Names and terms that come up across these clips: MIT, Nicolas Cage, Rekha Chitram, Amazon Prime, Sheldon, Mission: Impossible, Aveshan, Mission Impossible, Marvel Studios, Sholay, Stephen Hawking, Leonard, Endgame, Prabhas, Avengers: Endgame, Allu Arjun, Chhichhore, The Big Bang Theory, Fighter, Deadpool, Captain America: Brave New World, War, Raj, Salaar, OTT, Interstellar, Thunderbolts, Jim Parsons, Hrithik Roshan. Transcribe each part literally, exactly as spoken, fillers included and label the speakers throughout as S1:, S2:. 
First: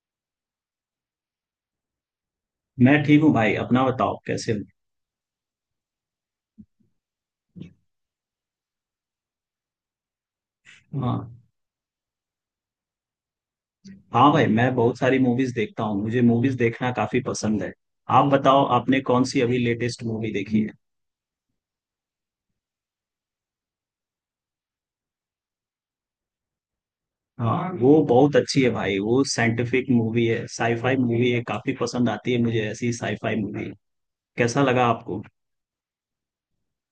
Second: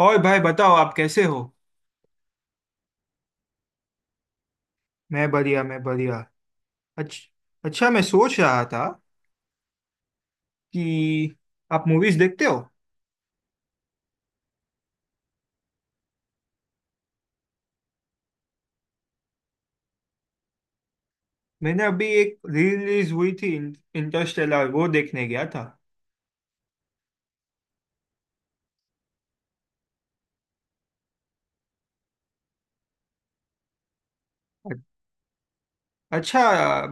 S1: और भाई बताओ, आप कैसे हो?
S2: मैं ठीक हूँ भाई। अपना बताओ कैसे हो।
S1: मैं बढ़िया, मैं बढ़िया। अच्छा, अच्छा, मैं सोच रहा था कि
S2: हाँ,
S1: आप मूवीज देखते हो।
S2: हाँ भाई, मैं बहुत सारी मूवीज देखता हूँ। मुझे मूवीज देखना काफी पसंद है। आप बताओ, आपने कौन सी अभी लेटेस्ट मूवी देखी है?
S1: मैंने अभी एक रिलीज हुई थी, इंटरस्टेलर, वो देखने गया था।
S2: हाँ, वो बहुत अच्छी है भाई, वो साइंटिफिक मूवी है, साईफाई मूवी है, काफी पसंद आती है मुझे ऐसी साईफाई मूवी। कैसा लगा आपको?
S1: अच्छा।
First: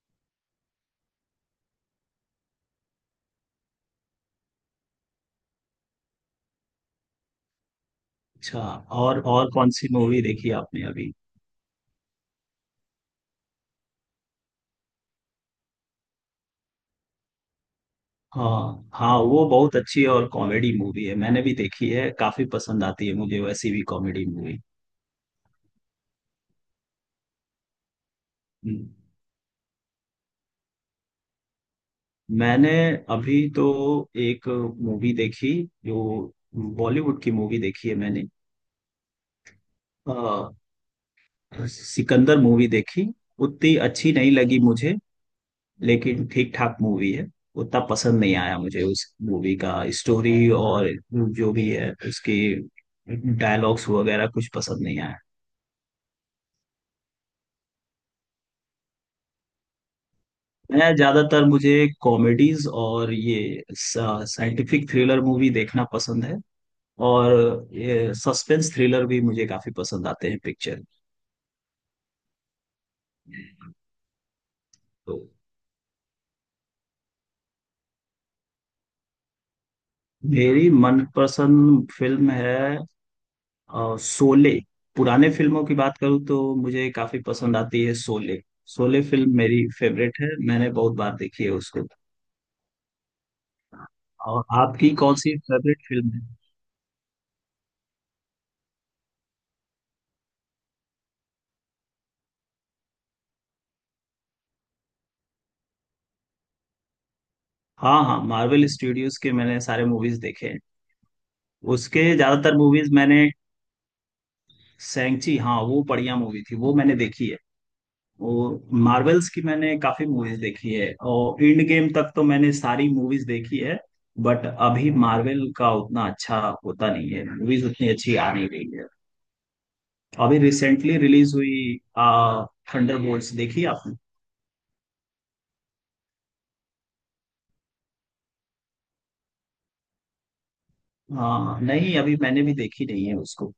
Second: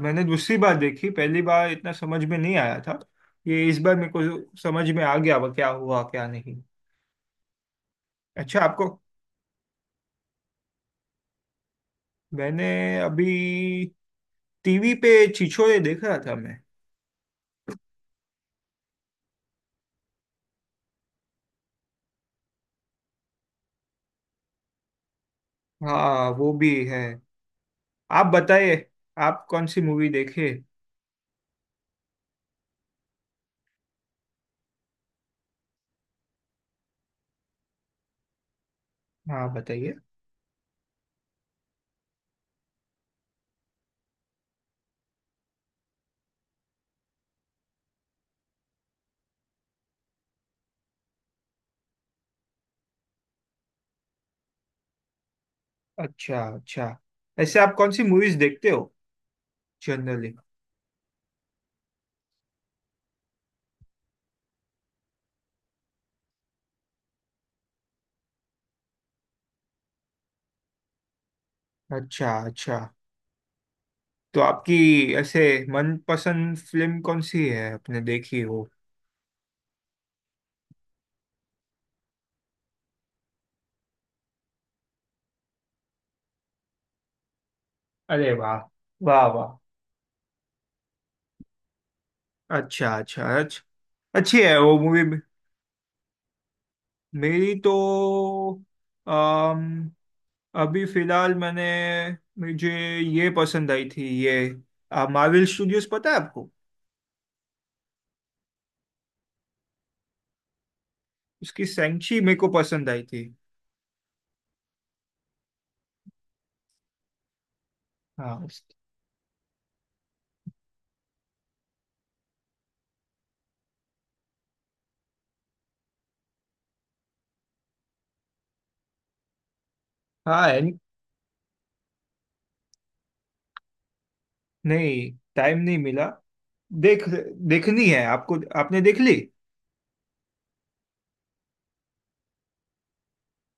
S1: मैंने दूसरी बार देखी, पहली बार इतना समझ में नहीं आया था। ये इस बार मेरे को समझ में आ गया, वो क्या हुआ क्या नहीं। अच्छा।
S2: अच्छा।
S1: आपको?
S2: और और कौन सी मूवी देखी आपने अभी?
S1: मैंने अभी टीवी पे छिछोरे देखा था मैं।
S2: हाँ, हाँ, वो बहुत अच्छी और कॉमेडी मूवी है, मैंने भी देखी है, काफी पसंद आती है मुझे वैसी भी कॉमेडी मूवी।
S1: हाँ, वो भी है। आप बताइए, आप कौन सी मूवी देखे।
S2: मैंने अभी तो एक मूवी देखी, जो बॉलीवुड की मूवी देखी है मैंने।
S1: हाँ, बताइए।
S2: अ, सिकंदर मूवी देखी। उतनी अच्छी नहीं लगी मुझे, लेकिन ठीक ठाक मूवी है। उतना पसंद नहीं आया मुझे उस मूवी का। स्टोरी और जो भी है उसकी, डायलॉग्स वगैरह कुछ पसंद नहीं आया।
S1: अच्छा, अच्छा। ऐसे आप कौन सी मूवीज देखते हो जनरली?
S2: मैं ज्यादातर, मुझे कॉमेडीज और ये साइंटिफिक थ्रिलर मूवी देखना पसंद है। और ये सस्पेंस थ्रिलर भी मुझे काफी पसंद आते हैं पिक्चर।
S1: अच्छा, अच्छा। तो आपकी
S2: तो
S1: ऐसे मनपसंद फिल्म कौन सी है आपने देखी हो?
S2: मेरी मनपसंद फिल्म है अ, शोले। पुराने फिल्मों की बात करूँ तो मुझे काफी पसंद आती है
S1: अरे
S2: शोले।
S1: वाह।
S2: शोले
S1: वाह,
S2: फिल्म
S1: वाह।
S2: मेरी फेवरेट है, मैंने बहुत बार देखी है उसको।
S1: अच्छा, अच्छा, अच्छा। अच्छी
S2: और
S1: है वो
S2: आपकी
S1: मूवी।
S2: कौन सी फेवरेट फिल्म है?
S1: मेरी तो अम, अभी फिलहाल मैंने, मुझे ये पसंद आई थी, ये मार्वल स्टूडियोज, पता है आपको?
S2: हाँ, हाँ, मार्वल स्टूडियोज के मैंने सारे मूवीज देखे हैं।
S1: उसकी
S2: उसके
S1: सैंची मेरे को
S2: ज्यादातर
S1: पसंद
S2: मूवीज
S1: आई थी।
S2: मैंने, सैंची, हाँ, वो बढ़िया मूवी थी, वो मैंने देखी है।
S1: हाँ, उस-
S2: वो मार्वल्स की मैंने काफी मूवीज देखी है, और एंड गेम तक तो मैंने सारी मूवीज देखी है। बट अभी मार्वल का उतना अच्छा होता नहीं है, मूवीज उतनी अच्छी आ नहीं रही है। अभी
S1: हाँ,
S2: रिसेंटली रिलीज हुई, आ, थंडरबोल्ट्स देखी आपने?
S1: नहीं, टाइम नहीं मिला। देख देखनी है आपको? आपने देख ली?
S2: हाँ नहीं, अभी मैंने भी देखी नहीं है उसको।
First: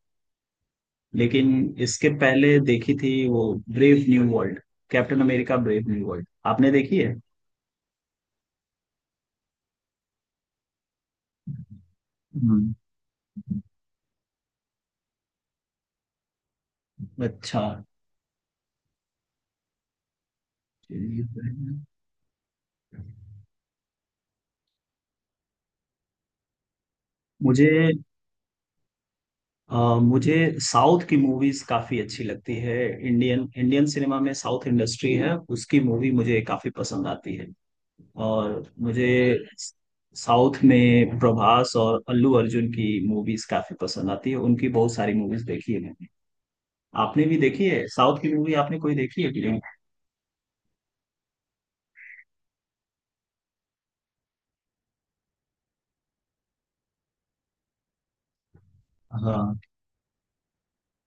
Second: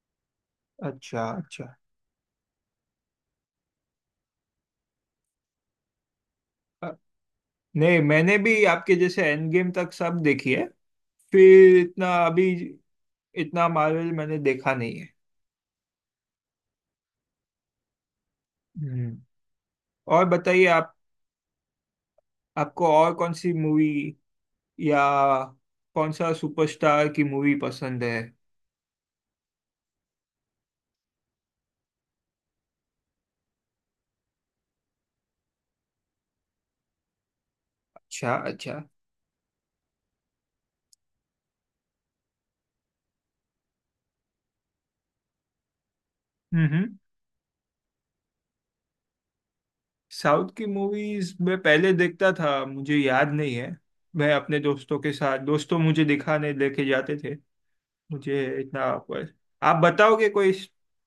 S1: अच्छा,
S2: लेकिन
S1: अच्छा।
S2: इसके पहले देखी थी वो, brave new world, captain America brave new world आपने
S1: अ,
S2: देखी है?
S1: नहीं, मैंने भी आपके जैसे एंड गेम तक सब देखी है। फिर इतना अभी
S2: हम्म।
S1: इतना मार्वल मैंने देखा नहीं है।
S2: अच्छा।
S1: हम्म। और बताइए आप आपको और कौन सी मूवी या कौन सा सुपरस्टार की मूवी
S2: मुझे
S1: पसंद है?
S2: अ, मुझे साउथ की मूवीज काफी अच्छी लगती है। इंडियन इंडियन सिनेमा में साउथ इंडस्ट्री है, उसकी मूवी मुझे काफी पसंद आती है।
S1: अच्छा,
S2: और
S1: अच्छा।
S2: मुझे साउथ में प्रभास और अल्लू अर्जुन की मूवीज काफी पसंद आती है, उनकी बहुत सारी मूवीज देखी है मैंने।
S1: हम्म।
S2: आपने भी देखी है साउथ की मूवी? आपने कोई देखी है कि नहीं?
S1: साउथ की मूवीज मैं पहले देखता था, मुझे याद नहीं है। मैं अपने दोस्तों के साथ, दोस्तों मुझे दिखाने लेके जाते थे। मुझे इतना पर
S2: हाँ,
S1: आप बताओगे कोई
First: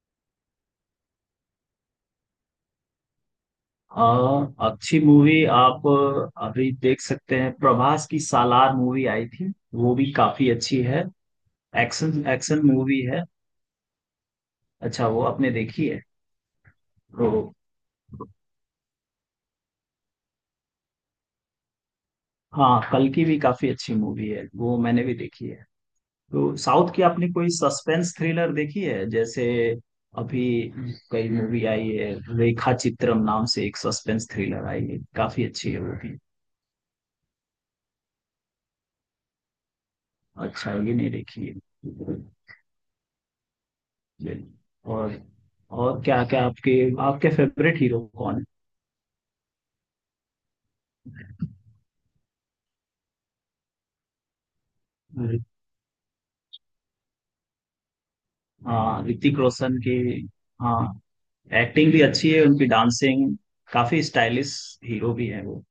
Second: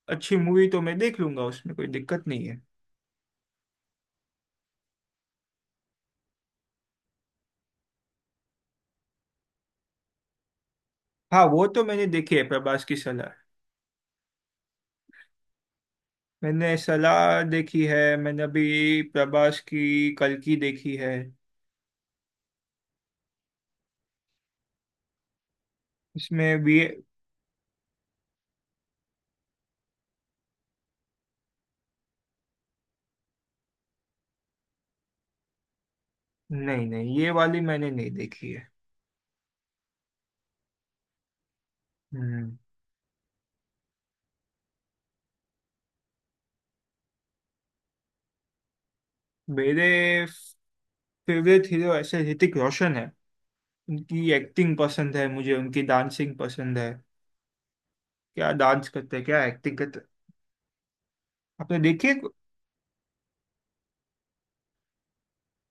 S1: अच्छी मूवी तो मैं देख लूंगा, उसमें कोई दिक्कत नहीं है।
S2: अ, अच्छी मूवी आप अभी देख सकते हैं, प्रभास की सालार मूवी आई थी, वो भी काफी अच्छी है।
S1: हाँ, वो तो मैंने
S2: एक्शन
S1: देखी है,
S2: एक्शन
S1: प्रभास की
S2: मूवी है।
S1: सलाह।
S2: अच्छा, वो आपने देखी है।
S1: मैंने
S2: तो
S1: सलाह देखी है, मैंने अभी प्रभास की कल की देखी है।
S2: हाँ, कल की भी काफी अच्छी मूवी है, वो मैंने भी देखी है। तो
S1: इसमें भी
S2: साउथ की आपने कोई सस्पेंस थ्रिलर देखी है? जैसे अभी कई मूवी आई है, रेखा चित्रम नाम से एक सस्पेंस थ्रिलर आई है, काफी अच्छी है वो भी।
S1: नहीं, नहीं, ये वाली मैंने नहीं देखी है।
S2: अच्छा, ये नहीं देखी है। चलिए।
S1: हम्म।
S2: और और क्या क्या आपके आपके फेवरेट हीरो कौन
S1: मेरे फेवरेट हीरो ऐसे ऋतिक रोशन है। उनकी एक्टिंग पसंद है
S2: है?
S1: मुझे, उनकी डांसिंग पसंद है। क्या डांस
S2: हाँ,
S1: करते हैं,
S2: ऋतिक
S1: क्या एक्टिंग
S2: रोशन की,
S1: करते हैं।
S2: हाँ,
S1: आपने
S2: एक्टिंग भी
S1: देखी है?
S2: अच्छी है, उनकी डांसिंग काफी स्टाइलिश। हीरो भी है वो।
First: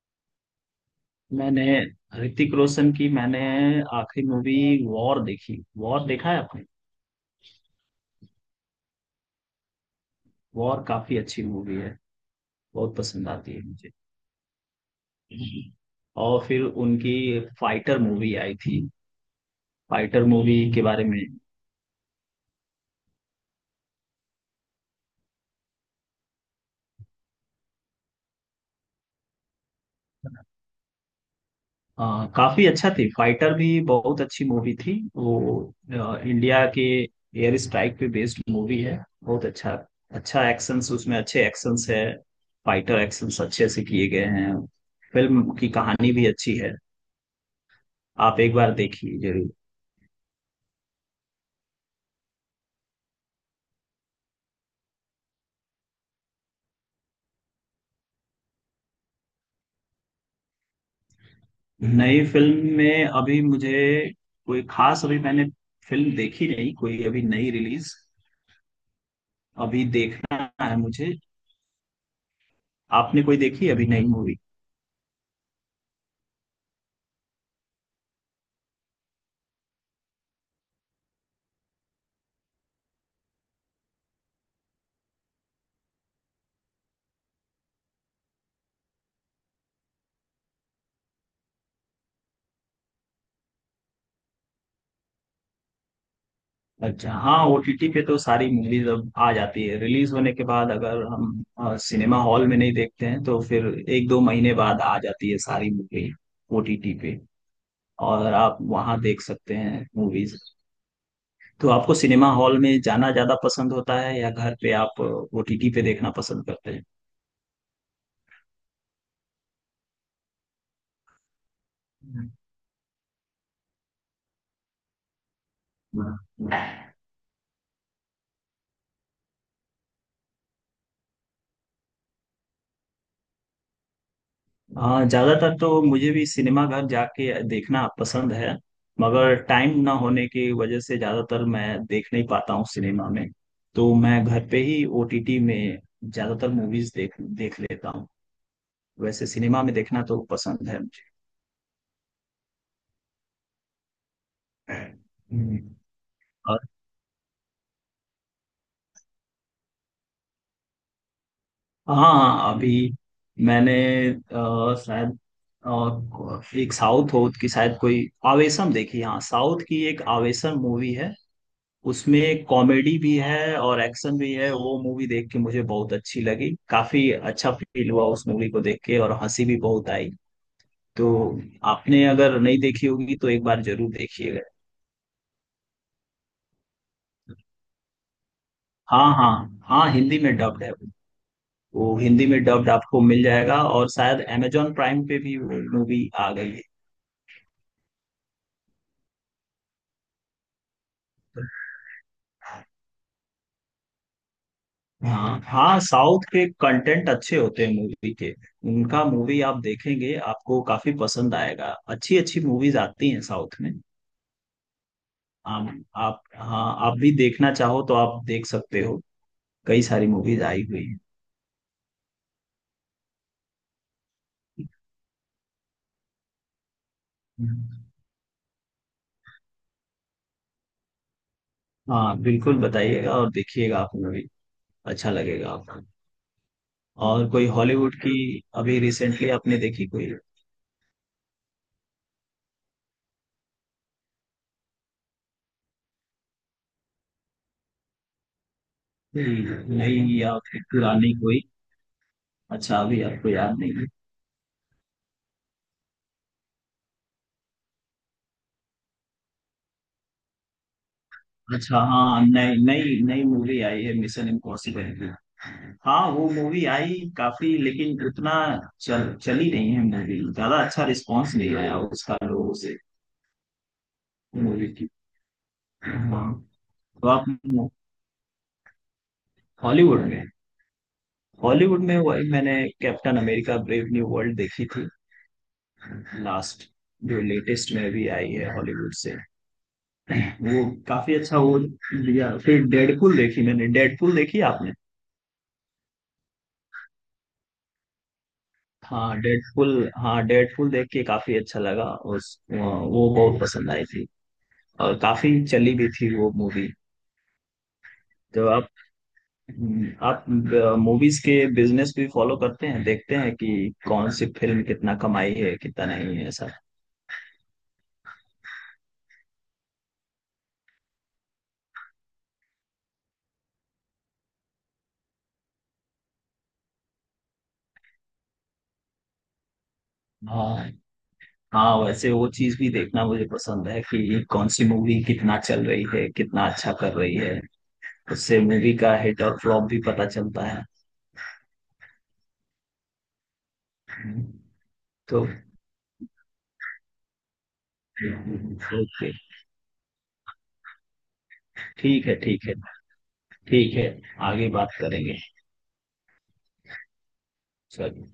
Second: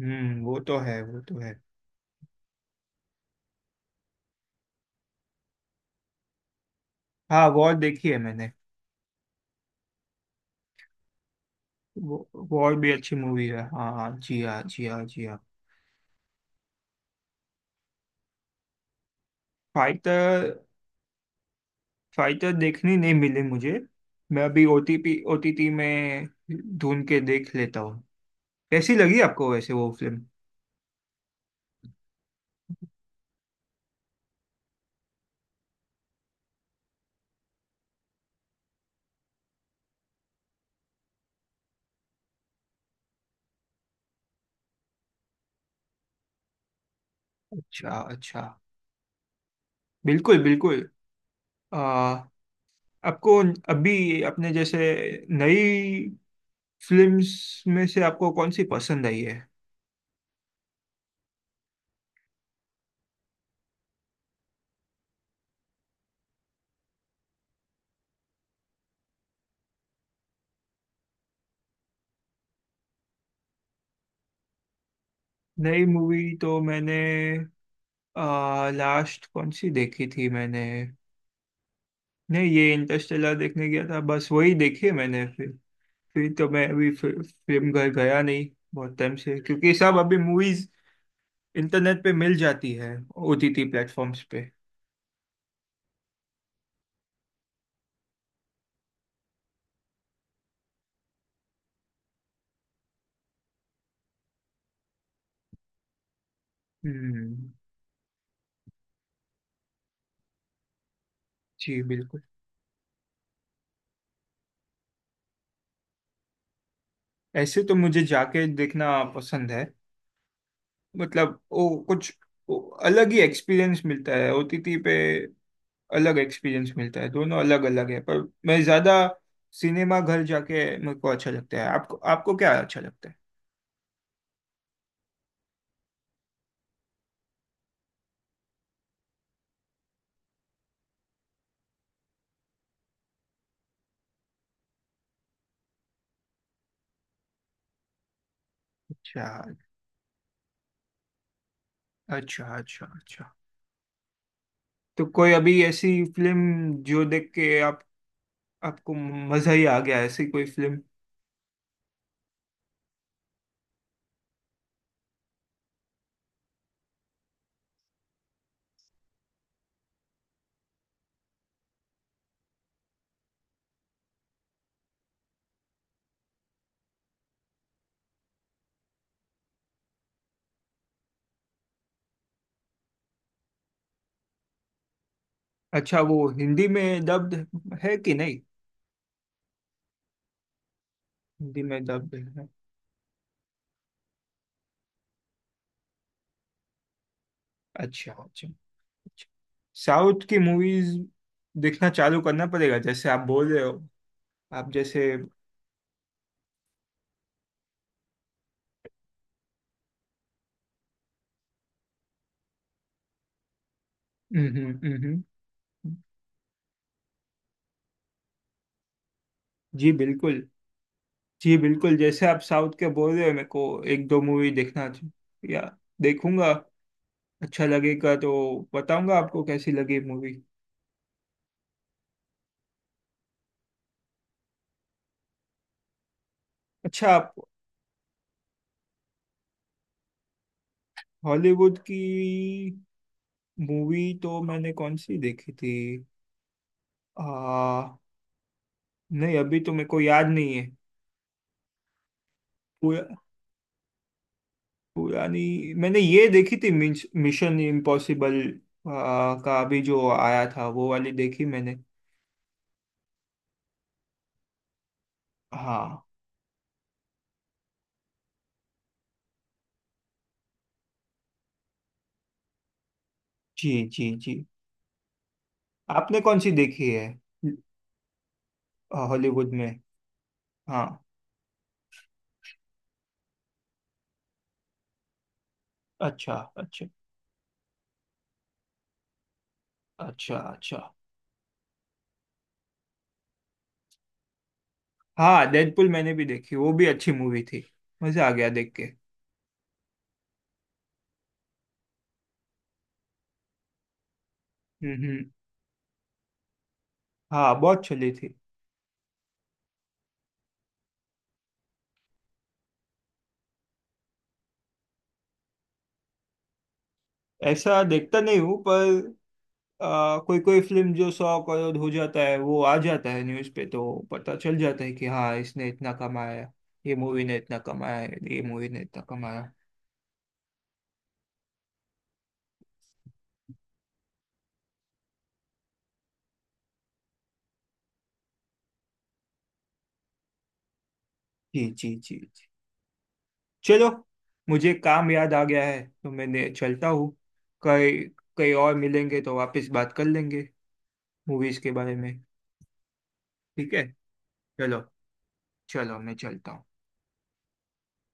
S1: हम्म, वो तो है, वो तो है।
S2: मैंने ऋतिक रोशन की, मैंने आखिरी मूवी वॉर देखी। वॉर देखा है आपने?
S1: हाँ, वॉर देखी है मैंने।
S2: वॉर काफी अच्छी मूवी है,
S1: वॉर भी
S2: बहुत
S1: अच्छी
S2: पसंद
S1: मूवी
S2: आती
S1: है।
S2: है मुझे।
S1: हाँ जी, हाँ जी, हाँ जी, हाँ।
S2: और फिर उनकी फाइटर मूवी आई थी। Fighter movie
S1: fighter.
S2: के बारे में,
S1: फाइटर देखनी नहीं मिली मुझे। मैं अभी ओटीपी ओटीटी में ढूंढ के देख लेता हूँ। कैसी लगी आपको वैसे वो फिल्म?
S2: आ, काफी अच्छा थी। फाइटर भी बहुत अच्छी मूवी थी वो, आ, इंडिया के एयर स्ट्राइक पे बेस्ड मूवी है। बहुत अच्छा। अच्छा एक्शंस, उसमें अच्छे एक्शंस है। फाइटर एक्शंस अच्छे से किए गए हैं। फिल्म की कहानी भी अच्छी है।
S1: अच्छा,
S2: आप
S1: अच्छा।
S2: एक बार देखिए जरूर।
S1: बिल्कुल, बिल्कुल। आ, आपको अभी अपने जैसे नई फिल्म्स में से आपको कौन सी पसंद आई है?
S2: नई फिल्म में अभी मुझे, कोई खास अभी मैंने फिल्म देखी नहीं कोई अभी नई रिलीज। अभी देखना है मुझे। आपने कोई देखी है अभी नई मूवी?
S1: नई मूवी तो मैंने, आ, लास्ट कौन सी देखी थी मैंने? नहीं, ये इंटरस्टेलर देखने गया था, बस वही देखी है मैंने। फिर फिर तो मैं अभी फिर, फिल्म घर गया नहीं बहुत टाइम से, क्योंकि सब अभी मूवीज इंटरनेट पे मिल जाती है, ओटीटी प्लेटफॉर्म्स पे।
S2: अच्छा, हाँ, ओटीटी पे तो सारी मूवीज अब आ जाती है रिलीज होने के बाद, अगर हम अ, सिनेमा हॉल में नहीं देखते हैं तो फिर एक दो महीने बाद आ जाती है सारी मूवी ओटीटी पे।
S1: हम्म।
S2: और आप वहाँ देख सकते हैं मूवीज। तो
S1: जी
S2: आपको
S1: बिल्कुल।
S2: सिनेमा हॉल में जाना ज्यादा पसंद होता है, या घर पे आप ओटीटी पे देखना पसंद करते
S1: ऐसे तो मुझे जाके देखना पसंद है। मतलब वो कुछ, वो अलग ही एक्सपीरियंस मिलता है। ओटीटी पे अलग एक्सपीरियंस
S2: हैं?
S1: मिलता है, दोनों अलग अलग है। पर मैं ज्यादा सिनेमा घर जाके मेरे को अच्छा लगता है। आपको आपको क्या अच्छा लगता है?
S2: हाँ, ज्यादातर तो मुझे भी सिनेमा घर जाके देखना पसंद है, मगर टाइम ना होने की वजह से ज्यादातर मैं देख नहीं पाता हूँ सिनेमा में। तो मैं घर पे ही ओटीटी में ज्यादातर मूवीज देख देख लेता हूँ।
S1: अच्छा,
S2: वैसे सिनेमा में देखना तो पसंद है मुझे।
S1: अच्छा, अच्छा, अच्छा। तो कोई अभी
S2: हम्म।
S1: ऐसी
S2: और
S1: फिल्म जो देख के आप आपको मजा ही आ गया, ऐसी कोई फिल्म?
S2: हाँ, अभी मैंने अ, शायद, अ, एक साउथ हो की शायद कोई आवेशम देखी, हाँ साउथ की एक आवेशम मूवी है। उसमें कॉमेडी भी है और एक्शन भी है। वो मूवी देख के मुझे बहुत अच्छी लगी, काफी अच्छा फील हुआ उस मूवी को देख के, और हंसी भी बहुत आई। तो आपने अगर नहीं देखी होगी तो एक बार जरूर देखिएगा।
S1: अच्छा, वो हिंदी में डब्ड है कि नहीं?
S2: हाँ, हाँ। हाँ, हिंदी में डब्ड है वो।
S1: हिंदी में
S2: वो
S1: डब्ड
S2: हिंदी में
S1: है।
S2: डब्ड आपको मिल जाएगा, और शायद अमेजोन प्राइम पे भी मूवी आ गई है।
S1: अच्छा, अच्छा, अच्छा। साउथ की मूवीज देखना चालू करना पड़ेगा, जैसे आप बोल रहे हो। आप जैसे।
S2: हाँ, हाँ, साउथ के कंटेंट अच्छे होते हैं मूवी के। उनका मूवी आप देखेंगे, आपको काफी पसंद आएगा। अच्छी अच्छी मूवीज आती हैं साउथ में।
S1: हम्म, हम्म, हम्म, हम्म।
S2: आप आप हाँ, आप भी देखना चाहो तो आप देख सकते हो, कई
S1: जी
S2: सारी
S1: बिल्कुल।
S2: मूवीज आई हुई हैं।
S1: जी बिल्कुल, जैसे आप साउथ के बोल रहे हो, मेरे को एक दो मूवी देखना चाहिए या देखूंगा। अच्छा लगेगा तो बताऊंगा आपको कैसी लगी मूवी।
S2: हाँ बिल्कुल, बताइएगा और देखिएगा आप मूवी। अच्छा लगेगा आपको।
S1: अच्छा,
S2: और
S1: आप
S2: कोई हॉलीवुड की अभी रिसेंटली आपने देखी कोई?
S1: हॉलीवुड की मूवी तो मैंने कौन सी देखी थी? आ, नहीं, अभी तो
S2: कोई
S1: मेरे को
S2: नई
S1: याद
S2: या
S1: नहीं
S2: फिर
S1: है।
S2: पुरानी कोई? अच्छा, अभी
S1: पुरा,
S2: आपको याद नहीं है।
S1: पुरानी मैंने ये देखी थी, मिश, मिशन इम्पॉसिबल, आ, का अभी जो आया था वो वाली देखी मैंने।
S2: अच्छा, हाँ, नई नई नई मूवी आई है मिशन इम्पॉसिबल की। हाँ,
S1: हाँ।
S2: वो मूवी आई काफी, लेकिन उतना चल चली नहीं है मूवी, ज्यादा अच्छा रिस्पांस नहीं आया उसका लोगों से
S1: जी, जी, जी।
S2: मूवी।
S1: आपने
S2: हाँ,
S1: कौन सी देखी है?
S2: तो आप
S1: अ, हॉलीवुड में?
S2: हॉलीवुड में?
S1: हाँ।
S2: हॉलीवुड में वही मैंने Captain America brave new World देखी थी
S1: अच्छा,
S2: लास्ट,
S1: अच्छा,
S2: जो लेटेस्ट में भी आई है हॉलीवुड से।
S1: अच्छा,
S2: वो
S1: अच्छा।
S2: काफी अच्छा। वो दिया, फिर डेडपुल देखी मैंने। डेडपुल देखी आपने?
S1: हाँ, डेडपुल मैंने भी देखी, वो भी अच्छी मूवी थी। मजा आ गया देख के।
S2: हाँ, डेडपुल, हाँ, डेडपुल देख के काफी अच्छा लगा। उस, वो बहुत पसंद आई थी,
S1: हम्म,
S2: और
S1: हम्म।
S2: काफी चली भी थी वो मूवी।
S1: हाँ, बहुत चली थी।
S2: तो हम्म, आप मूवीज के बिजनेस भी फॉलो करते हैं, देखते हैं कि कौन सी फिल्म कितना कमाई है कितना नहीं है, ऐसा?
S1: ऐसा देखता नहीं हूँ, पर आ, कोई कोई फिल्म जो सौ करोड़ हो जाता है वो आ जाता है न्यूज़ पे, तो पता चल जाता है कि हाँ इसने इतना कमाया, ये मूवी ने इतना कमाया, ये मूवी ने इतना कमाया।
S2: हाँ, हाँ, वैसे वो चीज भी देखना मुझे पसंद है कि कौन सी मूवी कितना चल रही है, कितना अच्छा कर रही है। उससे मूवी का हिट और फ्लॉप भी पता चलता है।
S1: जी, जी, जी, जी। चलो,
S2: हम्म,
S1: मुझे काम
S2: तो
S1: याद आ गया है तो मैंने चलता हूँ। कई कई और
S2: ओके।
S1: मिलेंगे तो वापस बात कर लेंगे मूवीज के बारे
S2: ठीक
S1: में।
S2: है, ठीक है, ठीक
S1: ठीक है।
S2: है, आगे बात
S1: चलो।
S2: करेंगे।
S1: चलो, मैं चलता हूँ।
S2: चलो।